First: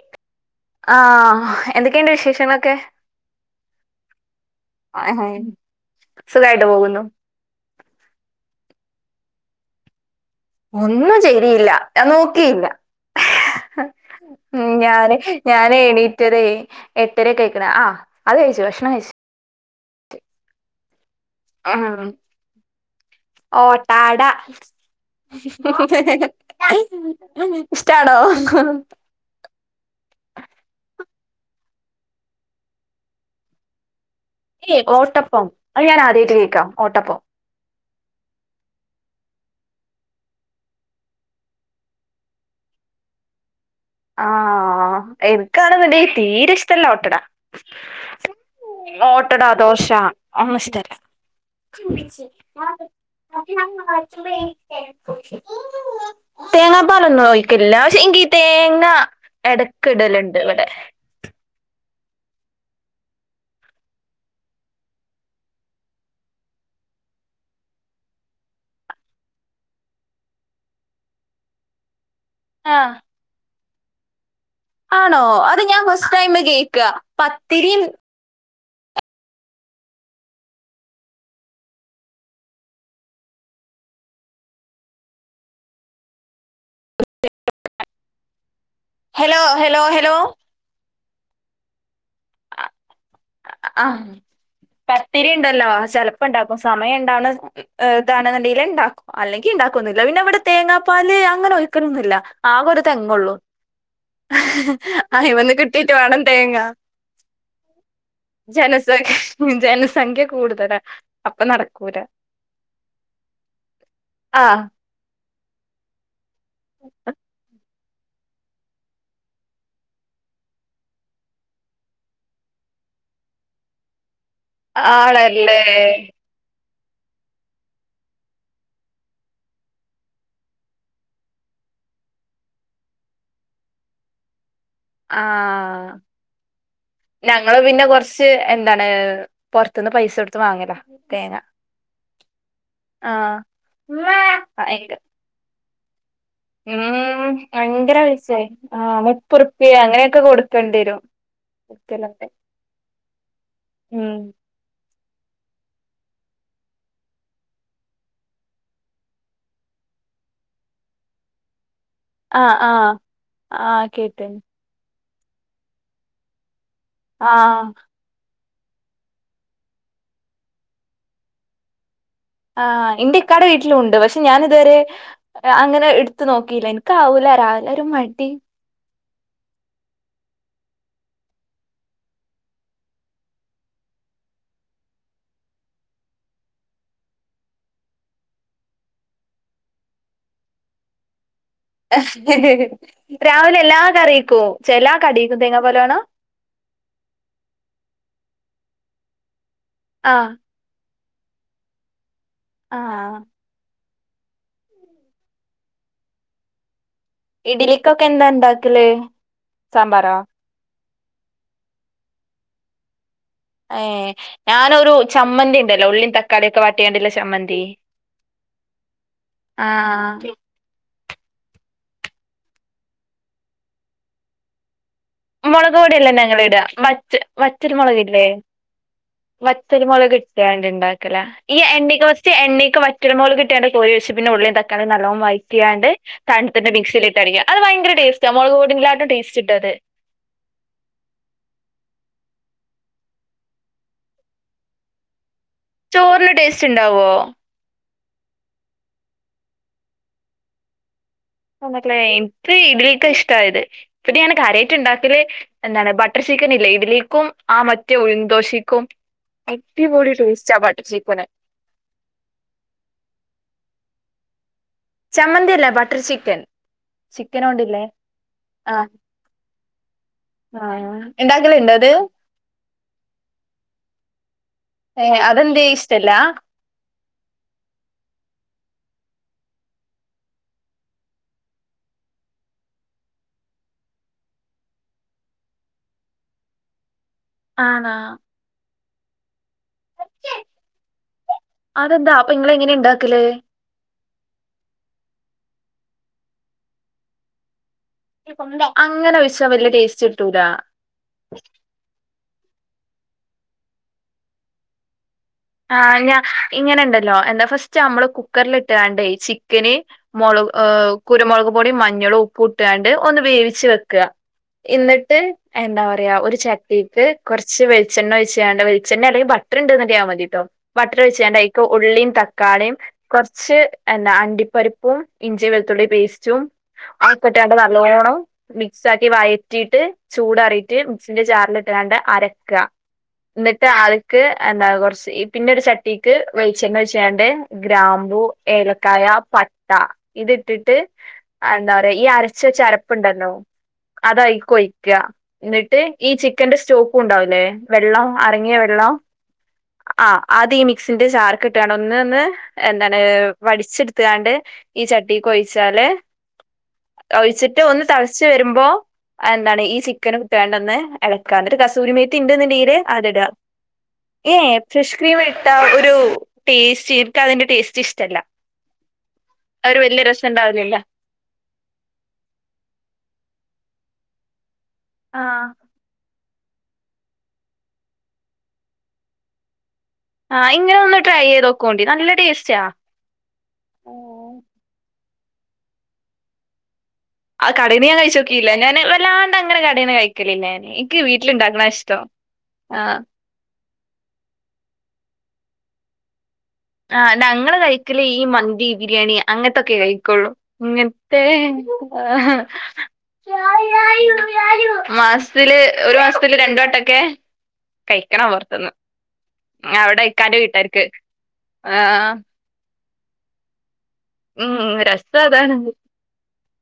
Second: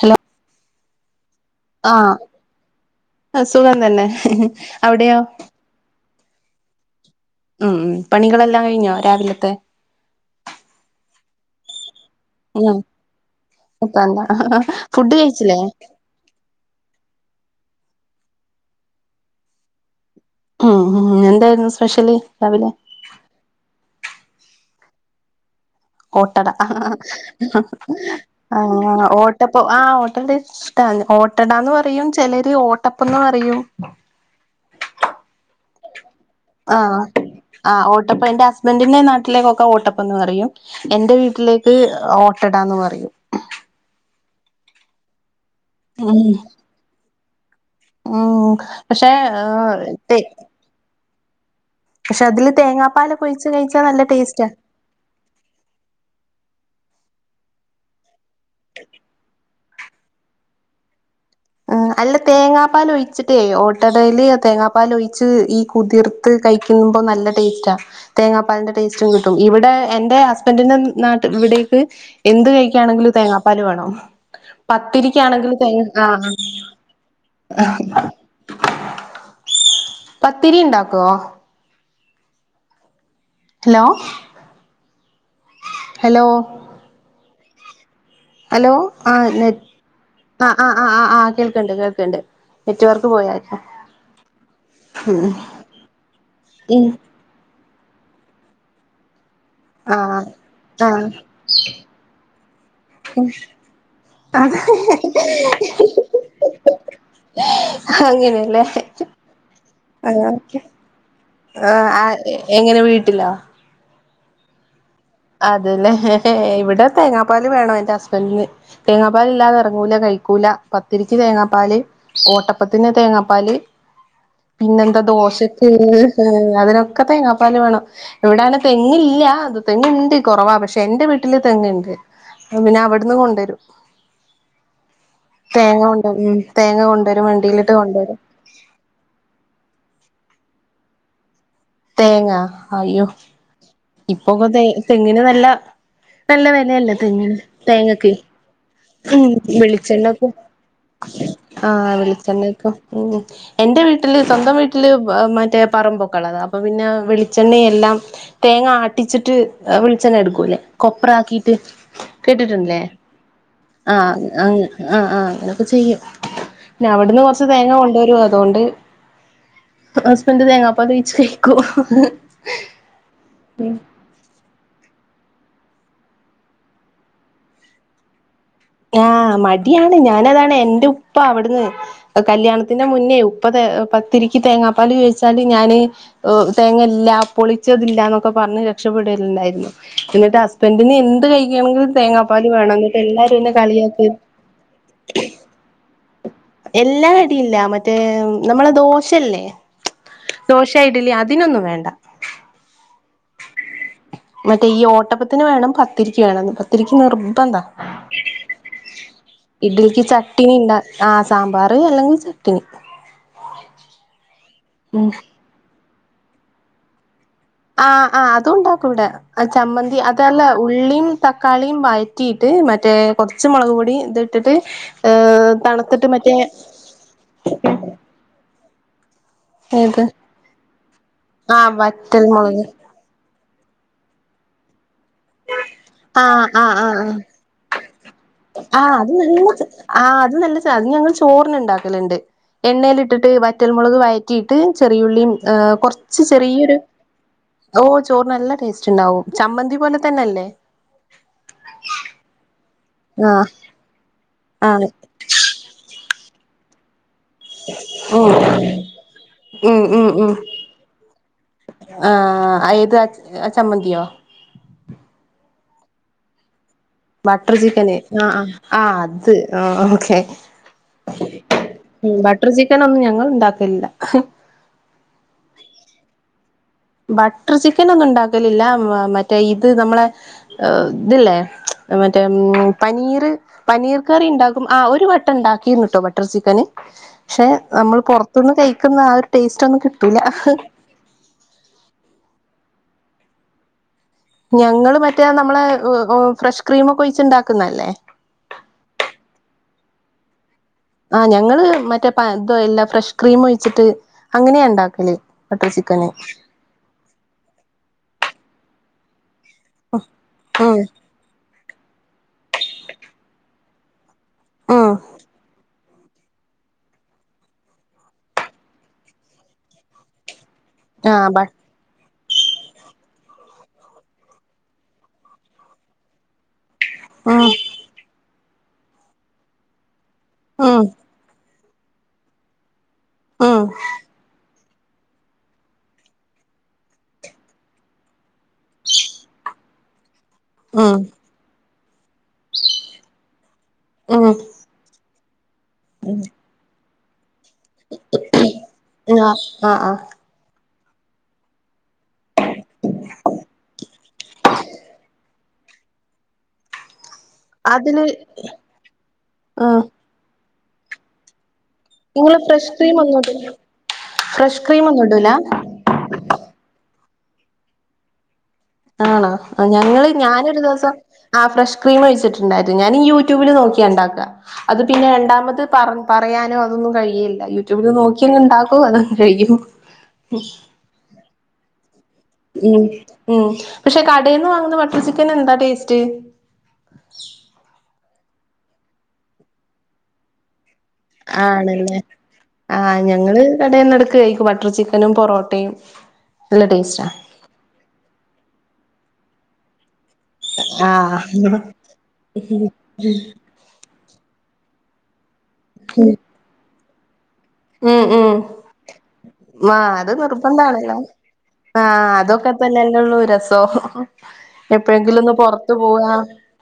Hello ആഹ്, എന്തൊക്കെയ്ണ്ട് ആഹ് വിശേഷങ്ങളൊക്കെ? സുഖം തന്നെ ആഹ് അവിടെയോ ഹയ് സുഖായിട്ട് പോകുന്നു ഉം പണികളെല്ലാം കഴിഞ്ഞോ രാവിലത്തെ? ഒന്നും ചെയ്‌തീല്ല ഞാൻ നോക്കിയില്ല. ഉം ഇപ്പന്താ ഉം ഫുഡ് ഞാന് കഴിച്ചില്ലേ ഞാന് എണീറ്റതേ എട്ടരക്കെ ആയ് ക്ക്ണ് ആഹ് അത് കഴിച്ചു ഭക്ഷണം കഴിച്ചു. ഉം ഹുഹും എന്തായിരുന്നു സ്പെഷ്യല് രാവിലെ? ട്ടാട ഓട്ടട ഇഷ്ടാണോ ഓട്ടപ്പ ആ ഓട്ടണ്ട്. ആന്ന് ഓട്ടടാന്ന് പറയും ചെലര് ഓട്ടപ്പം ന്ന് പറയും. ഏയ് ഓട്ടപ്പം അത് ഞാൻ ആദ്യയിട്ട് കേക്കാ ആഹ് ഓട്ടപ്പം. ആഹ് ഓട്ടപ്പം എന്റെ ഹസ്ബൻറിന്റെ നാട്ടിലേക്കൊക്കെ ഓട്ടപ്പം ന്ന് പറയും എന്റെ വീട്ടിലേക്ക് ഓട്ടടാന്ന് പറയും. ആഹ് എൻക്കാണെന്നെങ്കി ഉം തീരെ ഇഷ്ടല്ല ഓട്ടട. ഉം പക്ഷെ ഓട്ടട ദോശ തെ ഒന്നും ഇഷ്ടല്ല തേങ്ങാപ്പാലൊക്കെ ഒഴിച്ച് കഴിച്ചാ നല്ല ടേസ്റ്റാ തേങ്ങാ പാലൊന്നും ഒയിക്കലില്ല പക്ഷെ ഇൻക് ഈ തേങ്ങ എടക്ക് ഇടല്ണ്ട് ഇവടെ. ഹ് അല്ല തേങ്ങാപ്പാൽ ഒഴിച്ചിട്ടേ ഓട്ട ടേല് തേങ്ങാപ്പാൽ ഒഴിച്ച് ഈ കുതിർത്ത് കയ് ന്നുമ്പൊ നല്ല ടേസ്റ്റാ. തേങ്ങാപ്പാലിന്റെ ടേസ്റ്റും കിട്ടും ഇവിടെ എന്റെ ഹസ്ബൻഡറിന്റെ നാട്ടി ഇവടിം ഹ് എന്ത് ആഹ് കഴിക്കാണെങ്കിലും തേങ്ങാപ്പാല് വേണം പത്തിരിക്കാണെങ്കിൽ തേങ്ങ ആഹ് [unintelligible] കേക്ക പത്തിരിം പത്തിരി ഇണ്ടാക്കുവോ? ഹലോ ഹലോ ഹലോ ആഹ് ഹലോ നെ ഹലോ ഹലോ ആഹ് ആഹ് ആഹ് ആഹ് ആഹ് കേൾക്ക്ണ്ട് കേൾക്ക്ണ്ട് നെറ്റ് വർക്ക് പോയാ ആഹ് പത്തിരി ഇണ്ടല്ലോ ചെലപ്പം ഇണ്ടാക്കും ഉം സമയം ഇണ്ടാവണ ഏഹ് [unintelligible] ഇണ്ടാക്കും അല്ലെങ്കി ഇണ്ടാക്കൊന്നുല്ല ആഹ് പിന്നെ ഇവിടെ ആഹ് തേങ്ങാപ്പാല് അങ്ങനെ ഒയ്ക്കലൊന്നുല്ല ആകെ ഒരു തെങ്ങൊള്ളു ആ അയ്മ്മന്ന് കിട്ടിട്ട് വേണം തേങ്ങ അങ്ങനെയല്ലേ ജനസ ജനസംഖ്യ കൂടുതല അപ്പം നടക്കൂല ആ എങ്ങനെ വീട്ടിലോ ആഹ് അതല്ലേ ഇവിടെ തേങ്ങാപ്പാല് വേണം എന്റെ ഹസ്ബന്റിന് തേങ്ങാപ്പാല് ഇല്ലാതെ എറങ്ങൂല കഴിക്കൂല പത്തിരിക്ക് തേങ്ങാപ്പാല് ഓട്ടപ്പത്തിന് തേ തേങ്ങാപ്പാല് പിന്നെന്താ ആണല്ലേ ദോശക്ക് ഏഹ് അതിനൊ ക്കെ തേങ്ങാപ്പാല് വേണം ഇവിടങ്ങനെ തെങ്ങ്ല്ല അത് തെങ്ങ്ണ്ട് [unintelligible] കൊറവാ പക്ഷെ എന്റെ വീട്ടില് തെങ്ങ്ണ്ട് പിന്നെ അവ്ടുന്ന് കൊണ്ട് രും ആ തേങ്ങ കൊണ്ടുവരും ഞങ്ങള് വണ്ടിയിലിട്ട് പിന്നെ കൊണ്ടുവരും കൊറച്ച്ത്ത് എന്താണ് പൊറത്ത്ന്ന് പൈസ ടുത്ത് വാങ്ങല തേങ്ങ തേങ്ങാ അയ്യോ ആഹ് ഇപ്പൊക്കെ തേ ഭയങ്കര തെങ്ങിന് നല്ല ഇപ്പല്ല വെലയല്ലെ ഉം തെങ്ങിന് ഭയങ്കര തേങ്ങക്ക് പൈസേ ആഹ് [unintelligible] മുപ്പുറുപ്യ അങ്ങനെയൊക്കെ വെളിച്ചെണ്ണക്കും കൊടുക്കേണ്ടി വരും ആഹ് കൊടുക്കലൊക്കെ വെളിച്ചെണ്ണക്കും ഉം എൻറെ ഉം വീട്ടില് സ്വന്തം വീട്ടില് വ മറ്റേ പറമ്പൊക്കെ ഒള്ളതാ അപ്പൊ പിന്നെ വെളിച്ചെണ്ണയെല്ലാം തേങ്ങ ആട്ടിച്ചിട്ട് ഇങ്ങനെ എടുക്കൂ ല്ലെ കൊപ്ര ആക്കീട്ട് ആഹ് കേട്ടിട്ടുല്ലേ ആഹ് ആഹ് ആഹ് ആ ആഹ് അങ്ങനെയൊക്കെ ചെയ്യും പിന്നെ അവിടുന്ന് കൊറച്ച് ആഹ് തേങ്ങ കൊണ്ട് വരും തോണ്ട് ഹസ്ബന്റ് തേങ്ങാപാലൊഴിച്ച് കഴിക്കൂ ആഹ് ഇന്റെ ഇക്കാടെ വീട്ടിലൂണ്ട് പക്ഷെ ഞാൻ ഇതുവരെ അങ്ങനെ എടുത്ത നോക്കിയില്ല എനിക്കാവൂലരാവി ലൊരു മടി ആഹ് മടിയാണ് ഞാന അതാണ് എന്റെ ഉപ്പ അവിടുന്ന് കല്യാണത്തിന്റെ മുന്നേ ഉപ്പത് പത്തിരിക്ക് തേങ്ങാപ്പാൽ ചോദിച്ചാല് ഞാന് തേങ്ങ ഇല്ല പൊളിച്ചതില്ല എന്നൊക്കെ പറഞ് രക്ഷപ്പെടലുണ്ടായിരുന്നു എന്നിട്ട് ഹസ്ബൻഡറിന് എന്ത് കഴിക്കുകണെങ്കും തേങ്ങാപ്പാല് വേണം എന്നിട്ട് എല്ലുരു എന്നെ രാവിലെ എല്ലാ കളിയാക്കി കറിക്കും ചേ എല്ലാ കടീക്കു തേങ്ങാ പാല് വേണ എല്ലാ കടിയില്ല മറ്റേ നമ്മള ദോശയല്ലേ ആഹ് ദോശയി അതിനൊന്നും വേണ്ട ആഹ മറ്റേ ഈ ഓട്ടപ്പത്തിന് വേണം പത്തിരിരിക്ക വേണം പത്തിരി നിർബന്ധ ഇഡലിക്കൊക്കെ എന്താ ഇണ്ടാക്കല് ഇഡലക്ക് സാമ്പാറോ ചട്ടിനി ഇണ്ട ആ സാമ്പാർ അല്ലെങ്കിൽ ചട്ടണി ഏ ഞാനൊരു ചമ്മന്തി ഉണ്ടല്ലേ ഉള്ളിയും തക്കാളിയ ഒക്കെ വാട്ടിയണ്ടല്ലേ ആ ആ് അത ഉണ്ടാക്കുവിടെ ചമ്മന്തി ആഹ് അതല്ല ഉള്ളീ തക്കാളിയും വഴറ്റിയിട്ട് മറ്റേ കുറച്ച് മുളക് പൊട ഇത്ട്ടിട്ട് മുളക് പൊടിയല്ല ഞങ്ങള ഇട വറ്റൽ മുളക്ല്ലേ ഏത് വറ്റൽമോള്ക് ഇട്ടാണ്ട് ഉണ്ടാക്കല ഈ ആഹ് എണ്ണക്ക് വറ്റൽ ഫസ്റ്റ് മുളക് എണ്ണക്ക് വറ്റൽ മോള്ക് കട്ട കോഴ വെച്ച് പിന്നെ ഉള്ളേും തക്കാളീം നല്ലണം വഴറ്റിയണ്ട് തണ്ത്ട്ട് മിക്സിലിട്ടടിക്കാ അ ഭയങ്കര ടേ ആഹ അത് നല്ല ആ അ നല്ല അ ഞങ്ങൾ ചോർണ്ണ ഉണ്ടാക്കലുണ്ട് എണ്ണയിൽ ഇട്ടിട്ട് വറ്റൽമുളക് വയറ്റിയിട്ട് ചെറിയുള്ളിയും ഹ കൊറച്ച് ചോറിന് ടേസ്റ്റ് ചെറിയൊരു ഇണ്ടാവോ ചോറ് നല്ല ടേസ്റ്റ് ഉണ്ടാവും ചമ്മന്തി പോലെ തന്നെല്ലേ എന്നട്ടല്ലേ എനിക്ക് ഇതിലേക്കെ ആഹ് ഇഷ്ടമായത് ഇപ്പൊ ഞാൻ കരയറ്റ് ആഹ് ഉണ്ടാക്കല് എന്തണ് ബട്ടർ ചിക്കൻ ഇല്ല ഇഡലേക്കും ആ മറ്റേ ഉം ഉഴന്തോഷിക്കും അടിപൊളി ടേസ്റ്റ് ആ ബട്ടർ ചിക്കന് ആഹ ഏത് ചമ്മന്തിയോ ചമ്മന്തില ബട്ടർ ചിക്കൻ ബട്ടർ ചിക്കനോണ്ടില്ലേ ചിക്കന് ആ ആ ആ അത് ആ ഓക്കെ ആഹ ണ്ടാക്കലുണ്ടോ ത് ചിക്കനൊന്നും ഞങ്ങൾ ഉണ്ടാക്കല് ല്ല ഏ അതന്തേ ഇഷ്ട ല്ലാ ബട്ടർ ചിക്കൻ ഒന്നും ഉണ്ടാക്കലില്ല മറ്റേ ഇത് നമ്മളെ ത് ലേ മറ്റേ പനീര് പനീർ കറി ഉണ്ടാക്കും ആ ഒരു ബട്ട ഉണ്ടാക്കിന്ന് കേട്ടോ ബട്ടർ ചിക്കന് പക്ഷെ ആണോ നമ്മൾ പുറത്തുനിന്ന് കഴിക്കുന്ന ആ ഒരു ടേസ്റ്റ് ഒന്നും കിട്ടൂല അതെന്താ അപ്പൊ ഇങ്ങൾ ങ്ങനെ ഇണ്ടാക്കൽ ഞങ്ങള് മറ്റേ നമ്മളെ ഫ്രഷ് ക്രീമൊക്കെ ഒഴിച്ചുണ്ടാക്കുന്നല്ലേ അങ്ങനെ ഒഴിച്ചു വല്യ ടേസ്റ്റ് കിട്ടൂല ആഹ് ഞങ്ങള് മറ്റേ ഇത എല്ലാ ഫ്രഷ് ക്രീം ഒഴിച്ചിട്ട് അങ്ങനെയ ഉണ്ടാക്കല് ബട്ടർ ആ ചിക്കന് ഞ ഇങ്ങനെുണ്ടല്ലോ എന്താ ഫസ്റ്റ് നമ്മള് കുക്കറൽ ഇട്ടണ്ടേ ക്കന് മുളക് ഉം കുരുമുളക് പൊടിയ മഞ്ഞളും ഉപ്പ് ഇട്ടുകാണ്ട് ഒന്ന് വേവിച്ച് വെക്കുക ഉം എന്നിട്ട് എന്താ പറ ഒരു ചട്ടിക്ക് കുറച്ച് വെളിച്ചെണ്ണ വെച്ച് ചെയ്യണ്ട വളിച്ചെണ്ണ അല്ലെങ്കിൽ ബട്ടർ ഉണ്ടന്ന്റിയാൻ മതി കേട്ടോ വട്ടറി ആഹ് വെച്ചണ്ട ബ ഇ ഉള്ളീം ത തക്കാളീം കുറച്ച് എന്താ അണ്ടിപ്പരിപ്പും ഇഞ്ചി വെളുത്തുള്ളി പേസ്റ്റും ഉം ഓക്കട്ടാണ്ട് നല്ലോണം മിക്സ് ആക്കി വയറ്റിയിട്ട് ചൂടറിയിട്ട് ഉം മക്സിന്റെ ചാറില ഇട്ടലാണ്ട് അരക്കുക എന്നിട്ട് ആൾക്ക് കൊറച് പിന്നെ ഒരു ചട്ടിക്ക് വേളിച്ചണ്ണ ഒഴിച്ചാണ്ട് ഗ്രാമ്പു ഏലക്കായ പട്ട ഇത് ഇട്ടിട്ട് ഉം ഉം എന്താ പറയാ ഈ ചരപ്പൊണ്ടല്ലോ ഉം അതയിക്ക് ഒയിക്ക ന്നിട്ട് ഈ ചിക്കന്റെ സ്റ്റോ പ്പൂ ഉണ്ടാവല്ലേ വെള്ളം അറങ്ങിയ വെള്ളം ആഹ് ആഹ് ആഹ് ആഹ് അത് ഈ മിക്സിന്റെ ചാർ കിട്ടുകയാണ് ഒന്ന് ഒന്ന് എന്താണ് വടിച്ചെടുത്ത് ത്താണ്ട് ഈ ചട്ടിക്കൊഴിച്ചാല് ഒഴിച്ചിട്ട് ഒന്ന് അതില് തളച്ച് വരുമ്പോ എന്താണ് ഈ ആഹ് ചിക്കന് ഇട്ടേണ്ടന്ന് ഇളക്കാ കസൂരിമേത്തി നിങ്ങള് ഫ്രഷ് ഇണ്ടെന്നുണ്ടെങ്കില് ക്രീം ഒന്നും അതിടാ ഇടൂല ഫ്രഷ് ക്രീം ഇട്ട ഒരു ടേസ്റ്റ് എനിക്ക് അതിന്റെ ടേസ്റ്റ് ഇഷ്ടമല്ല ആണോ ഞങ്ങള് ഞാനൊ ഒരു ഉണ്ടാവില്ലല്ലോ ദിവം ആ ഫ്രഷ് ക്രീം കഴിച്ചിട്ടുണ്ടായിരുന്നു ഞാൻനീ യൂട്യൂബിൽ നോക്കി നോക്കിയ ഉണ്ടാക്ക അത് പിന്നെ ആഹ് രണ്ടാമത് പറ പറയാനോ അതൊന്നും കഴിയില്ല യൂട്യൂബിൽ നോക്കിയങ് ഉണ്ടാക്കോ അതൊന്നും കഴിയും ആ ഇങ്ങനെ ഒന്ന് ട്രൈ ചെയ്ത് നോക്കോണ്ടി നല്ല ടേസ്റ്റാ ഉ ഉം പക്ഷെ കടയിൽന്ന് വാങ്ങുന്ന ബട്ടർ ചിക്കൻ എന്താ ടേസ്റ്റ് ആ കടയിന ഞാൻ കഴിച്ചോക്കില്ല ഞാന് വല്ലാണ്ട് അങ്ങനെ കടയിെ കഴിക്കലില്ല ഞ്ഞാന് ആണല്ലേ ആ ഞങ്ങള് കടന്ന എടക്ക് കയിക്ക ബട്ടർ ചിക്കൻ നും പൊറോട്ടയും നല്ല ആ ടേസ്റ്റാ ഞങ്ങള് കഴിക്കല ഈ മന്തി ബിരിയാണി അങ്ങനത്തൊക്കെ കഴിക്ക ള്ളൂ ആഹ് ഇങ്ങത്തെ മാസത്തില് ഒരു മാസത്തില് രണ്ടു വട്ടക്കെ ഉം കഴിക്കണം ഉം പുറത്തുന്ന് അവിടെ ഇക്കാന്റെ വീട്ടർക്ക് ആ അതൊക്കെ തല്ലല്ലള്ളൂ രസോ ഉം രസം എപ്പോഴെങ്കിലും ഒന്ന് അതാണ് പുറത്ത പോവാ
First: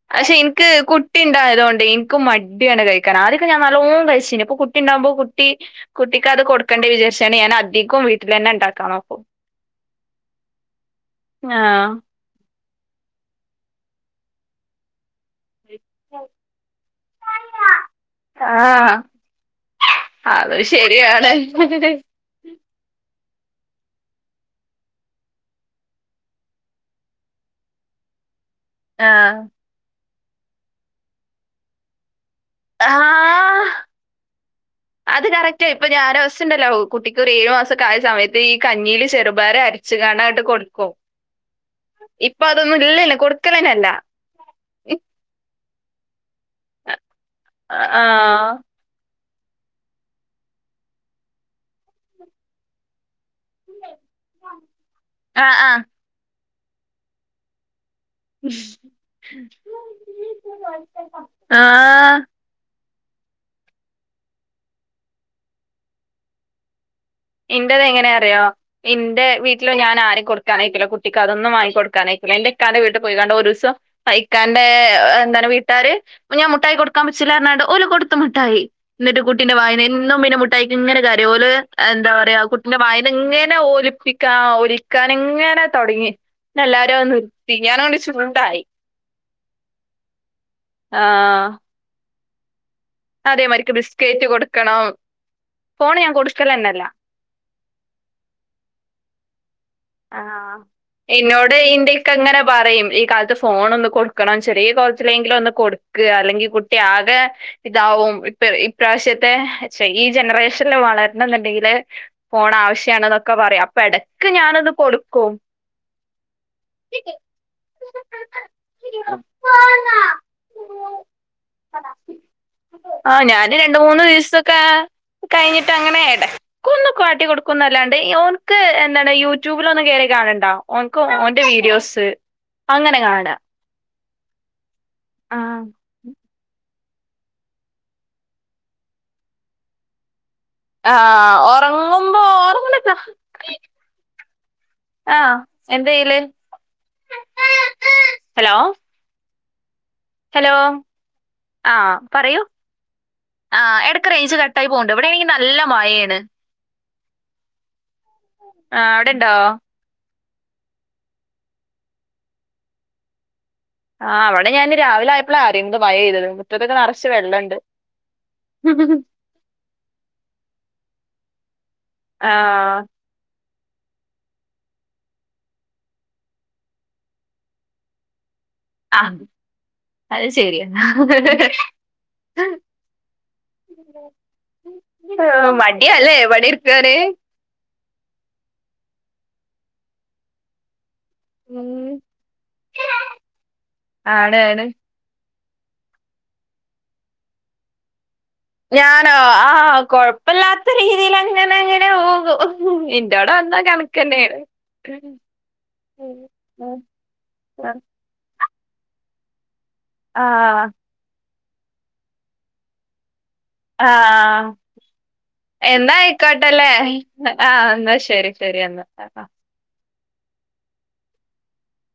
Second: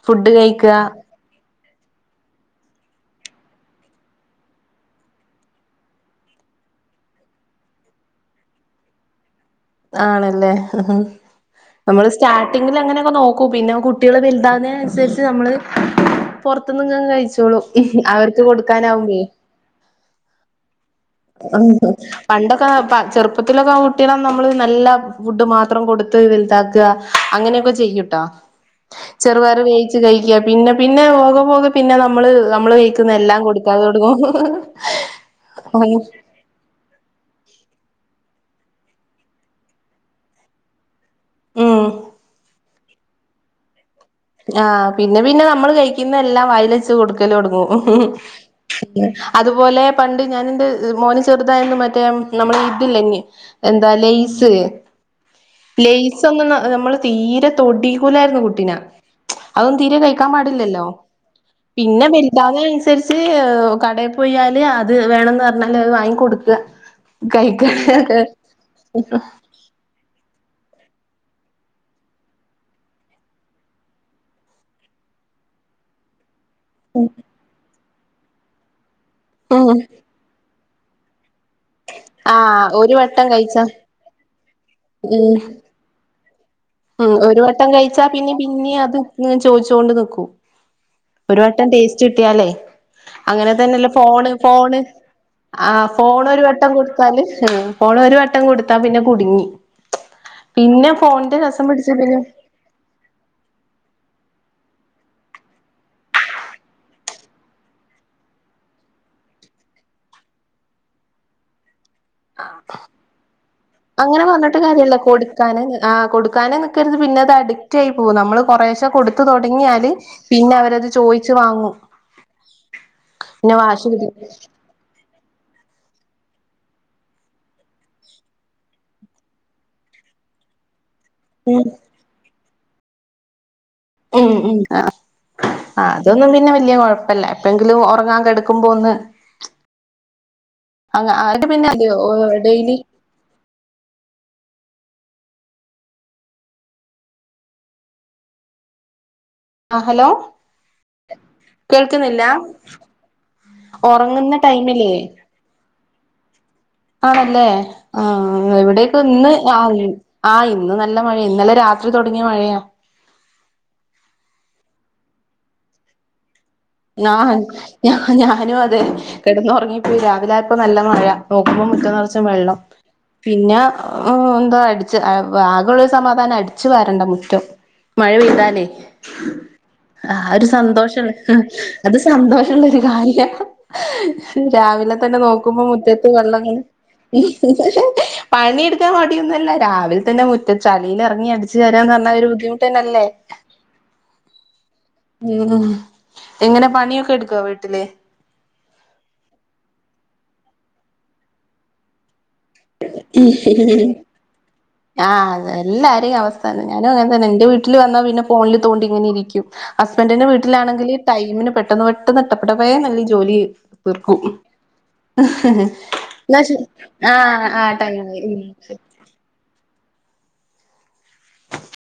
ഫുഡ് പക്ഷെ എനിക്ക് കഴിക്കാ കുട്ടി ഉണ്ടായതൊണ്ട് എനിക്ക് മടിയാണ് കഴിക്ക ആക്കം ഞാൻ നല്ലോ കഴിച്ച ഇപ്പൊ കുട്ടി ഉണ്ടാവുമ്പോ കുട്ട കുട്ടിക്ക അത് കൊടുക്കേണ്ട വിചാരിച്ചാണ് ഞാൻ അധികം വീട്ടിൽ തന്നെ ഉണ്ടാക്കാൻ നോക്കും ആണല്ലേ ആഹ് നമ്മള് സ്റ്റ ട്ടിങ്ങിൽ അങ്ങനെയൊക്കെ നോക്കും പിന്നെ കുട്ടികൾ വലുതാന്നതിന അനുസരിച്ച് നമ്മൾ പൊറത്തിന്ന് ഇങ്ങാൻ കഴിച്ചോളൂ അവർക്ക് കൊടുക്കാനാവുമ്പേ ആത ആ പണ്ടൊക്കെ ചെറുപ്പ ഇപ്പത്തിലൊക്കെ ആ കുട്ടികളെ നമ്മള് നല്ല ഫുഡ് മാത്രം കൊടുത്ത് വലുതാക്കുക അങ്ങനെയൊക്കെ ചെയ്യൂട്ടോ ആഹ്. ചെറുപർ വേയിച്ച് കഴിക്ക പിന്നെ പിന്നെ പോക പോക പിന്നെ നമ്മ നമ്മള് വിക്കുന്ന എല്ലാം ആഹ് കൊടുക്കാതെ കൊടുങ്ങും അപ്പൊ ഞ്ഞാന്ഒരുവാസംവ്യംണ്ടല്ലോ കുട്ടിക്ക് ഏഴ് മാസ കായ സമയത്ത് ഈ കഞ്ഞിയില് ചെറുപാര അരച്ചു കാണാനായിട്ട് കൊടുക്കുവ ഉം ഇപ്പൊ അതൊന്നും ഇല്ലന്ന കൊടുക്കണന്നല്ല ആ പിന്നെ പിന്നെ നമ്മള് കഴിക്കുന്ന എല്ലാം വയി ലച്ച് കൊടുക്കല് ആഹ് കൊടുങ്ങും അതുപോലെ പണ്ട് ഞാന എൻന്റെ മോന് ചെറുതായന്ന് മറ്റേ നമ്മള ഇതില്ലങ്കിൽ ത ലസ് ആഹ് ആഹ് ലൈസൊന്നും നമ്മള് തീരെ തൊടി കുലെന്നു കുട്ടിനെ അതൊന്നും തീരെ കഴിക്കാൻ പാടില്ലല്ലോ പിന്നെ ആഹ്. വാലുതാവ അയിനുസരിച്ച് കടയിൽ പോയാല് അത് വേണംന്ന് പറഞ്ഞാല് അത് വാങ്ങി കൊടുക്ക ഇന്റത് എങ്ങനെ അറിയോ ഇന്റെ വീട്ടില് ഞാൻ അരിം കൊടുക്കാനയക്കുല കുട്ടിക്ക് അതൊന്നുംവങ്ങിക്ക കൊടുക്കനയക്കൂല എന്റെ ഇക്കാന്റെ വീട്ടിൽ പോയികാണ്ട് ഒരു ദിവസം ഇക്കാന്റെ എന്താണ് വീട്ടാര് ഞാൻ മുട്ടായി കൊടുക്കാൻ പച്ചില്ലാന്ന് പറഞ്ഞ് ക്കണ്ട് ഓൽ കൊടുത്ത് മുട്ടായി എന്നിട്ട് കുട്ടിന്റെ ഉം വായിന്ന് എന്നും പിന്നെ മിട്ടാ ട്ട ഇങ്ങനെ കരയും ഓൽ എന്താ പറയാ ആഹ് കുട്ടിന്റെ ഒരു വട്ടം വയന്ന്ങ്ങനെ കഴിച്ചാ ഓലിപ്പിക്കാ വിക്കാന് ഉം ഇങ്ങനെ തുടങ്ങി ഉം ഒരു വട്ടം കഴിച്ചാ പിന്നിം പിന്നിം അത് ചോദിച്ചൊണ്ട് നിക്കും ഒരു ആഹ് വട്ടം ടേസ്റ്റ് കിട്ടിൽ അങ്ങനെ അതേമാതിരിക്ക് തന്നെല്ല ബിസ്ക്കറ്റ് ഫോണ് ഫോണ് കൊടുക്കണം ആ ഫോണ് ഞാൻ ഫോൺ ഒരു വട്ടം കൊടുക്കലന്നല്ല കൊടുത്താല് ഫോൺ ഒരു വട്ടം കൊടുത്താ പിന്നെ കുടുങ്ങി ആ പിന്നെ ഫോണിന്റെ ഇന്നോട് രസം പിടിച്ച് ഇന്റെക്ക പിന്നെ ഇ ങ്ങനെ പറയും ഈ കാലത്ത് ഫോൺ ഒന്ന് കൊടു കൊടുക്കണം ചെറിയ കോലത്തിലെങ്കിലും ഒന്ന് കൊടുക്ക് അല്ലെങ്കിൽ കുട്ടി ആകെ ഇതാവും ഇപ്പ ഇപ്രാവശ്യം ത്തെ പക്ഷേ ഈ ജനറേഷനില് വളരണം എന്നുണ്ടെങ്കില് ഫോൺ ആവശ്യണെന്നൊക്കെ പറയും അപ്പൊ ഇടയ്ക്ക് ഞാനൊന്ന് ഇല്ല കൊടുക്കാന് ആഹ് കൊടുക്കാന് നിക്കരുത് പിന്നെ അത് അടിക്‌റ്റായിപോവും നമ്മള് കൊറേശ കൊടുത്ത് തൊടങ്ങിയാൽ ല് പിന്നെ അവരത് ചോയിച്ചു വാങ്ങും. ആഹ് പിന്നെ ഞാന് രണ്ട് വാശി മൂന്ന് പിടിക്കും ദിവസൊക്കെ കയ്ഞ്ഞിട്ടാ അങ്ങനെ എടക്കൊന്നു കാട്ടി കൊടുക്കുംന്നെല്ലാണ്ട് ഓന്ക്ക് യെന്താണ് യൂ ട്യൂബിലൊന്നും കേറി കാണണ്ട ഓൻക്ക് ഓന്റെ ഉം വീഡിയോസ് അങ്ങനെ കാണാ. ഉം ഉം ആഹ് ആ അതൊന്നും പി ന്നെ വല്യ കൊഴപ്പല്ല എപ്പഴെങ്കിലും ഒറങ്ങാൻ കെടക്കുമ്പോ ഒന്ന് അങ് ആഹ് [unintelligible] പിന്നെ ഒറങ്ങുമ്പോ [unintelligible] ഡെയ്ലി ഒറങ്ങണ ആഹ് എന്തയ്യല് ഹലോ ഹലോ ആഹ് കേൾക്കുന്നില്ല പറയൂ. ആഹ് എടക്ക് ഉറങ്ങുന്ന റേഞ്ച് കട്ടായി ടൈമിലേ പോവ്ണ്ട് ഇവടേണെങ്കി നല്ല മയേണ്. ആണല്ലേ ആഹ് ആഹ് എവിടെേക്ക് ഇന്ന് അവിടെണ്ടോ ആ [unintelligible] ആഹ് ഇന്ന് നല്ല മഴേ ഇന്നലെ രാത്രി തൊടങ്ങിയ മഴയാ. ആഹ് ഇവടെ ഞാന് ന്ന് രാവിലെ ആയപ്പളാ അറിയുന്നത് മയയ്‌തത് ന്ന് ആഹാ ഞ ഞാനും അതെ കെടന്ന് ഒറങ്ങിപ്പോയി രാവിലെ ആയപ്പോ നല്ല മഴ. നോക്കുമ്പോ മുറ്റം നെറച്ചും വെള്ളം ആഹ് പിന്നെ ഓ എന്തോ അടിച് ആകൊള്ള ഒരു സമാധാനം അടിച്ചു വാരണ്ട മുറ്റം മഴ പെയ്താ ലെ ആഹ് ആ അത് ഒരു ശെരിയാ സന്തോഷൊള്ള് ഹ് അത് സന്തോഷള്ളൊരു കാര്യാ രാവിലെ തന്നെ നോക്കുമ്പോ മുറ്റത്ത് വെ വണി ഇട്ക്കാനേ പണി ഇട്ക്കാൻ മടിയൊന്നും അല്ല രാവിലെ തന്നെ മുറ്റ ച ളിലെറങ്ങി അടിച്ച് വാരാന്ന് പറഞ്ഞാ ഒരു ബുദ്ധിമുട്ടന്നല്ലേ. ആണ് ആണ് [unintelligible] എങ്ങനെ പണിയൊക്കെ ഇട്ക്കോ വീട്ടില്? ഞാനോ ആഹ് കൊഴപ്പല്ലാത്ത രീതിയിലങ്ങനെ അങ്ങനെ പോകും. ഇന്റെോടെ വന്നാ കണക്കെന്നേണ്. ആഹ് അതെ എല്ലാരിം അവസ്ഥ അതെന്നെ. ഞാനും അങ്ങനെ തന്നെ ഇന്റെ വീട്ടില് വന്നാ പിന്നെ ഫോണില് തോണ്ടി ഇങ്ങനെ ഇരിക്കും. ഹസ്ബന്റിന്റെ ആഹ് വീട്ടിലാണെങ്കില് ടൈമിന് പെട്ടെന്ന് പെട്ടെന്ന് ടപ്പ് ടപ്പേന്ന് [unintelligible] ജോലിചെയ്യും. ആഹ് എന്നാ ആയിക്കോട്ടല്ലേ [unintelligible] ആഹ് എന്നാ ശരി ശരി എന്നാ ആ. [unintelligible]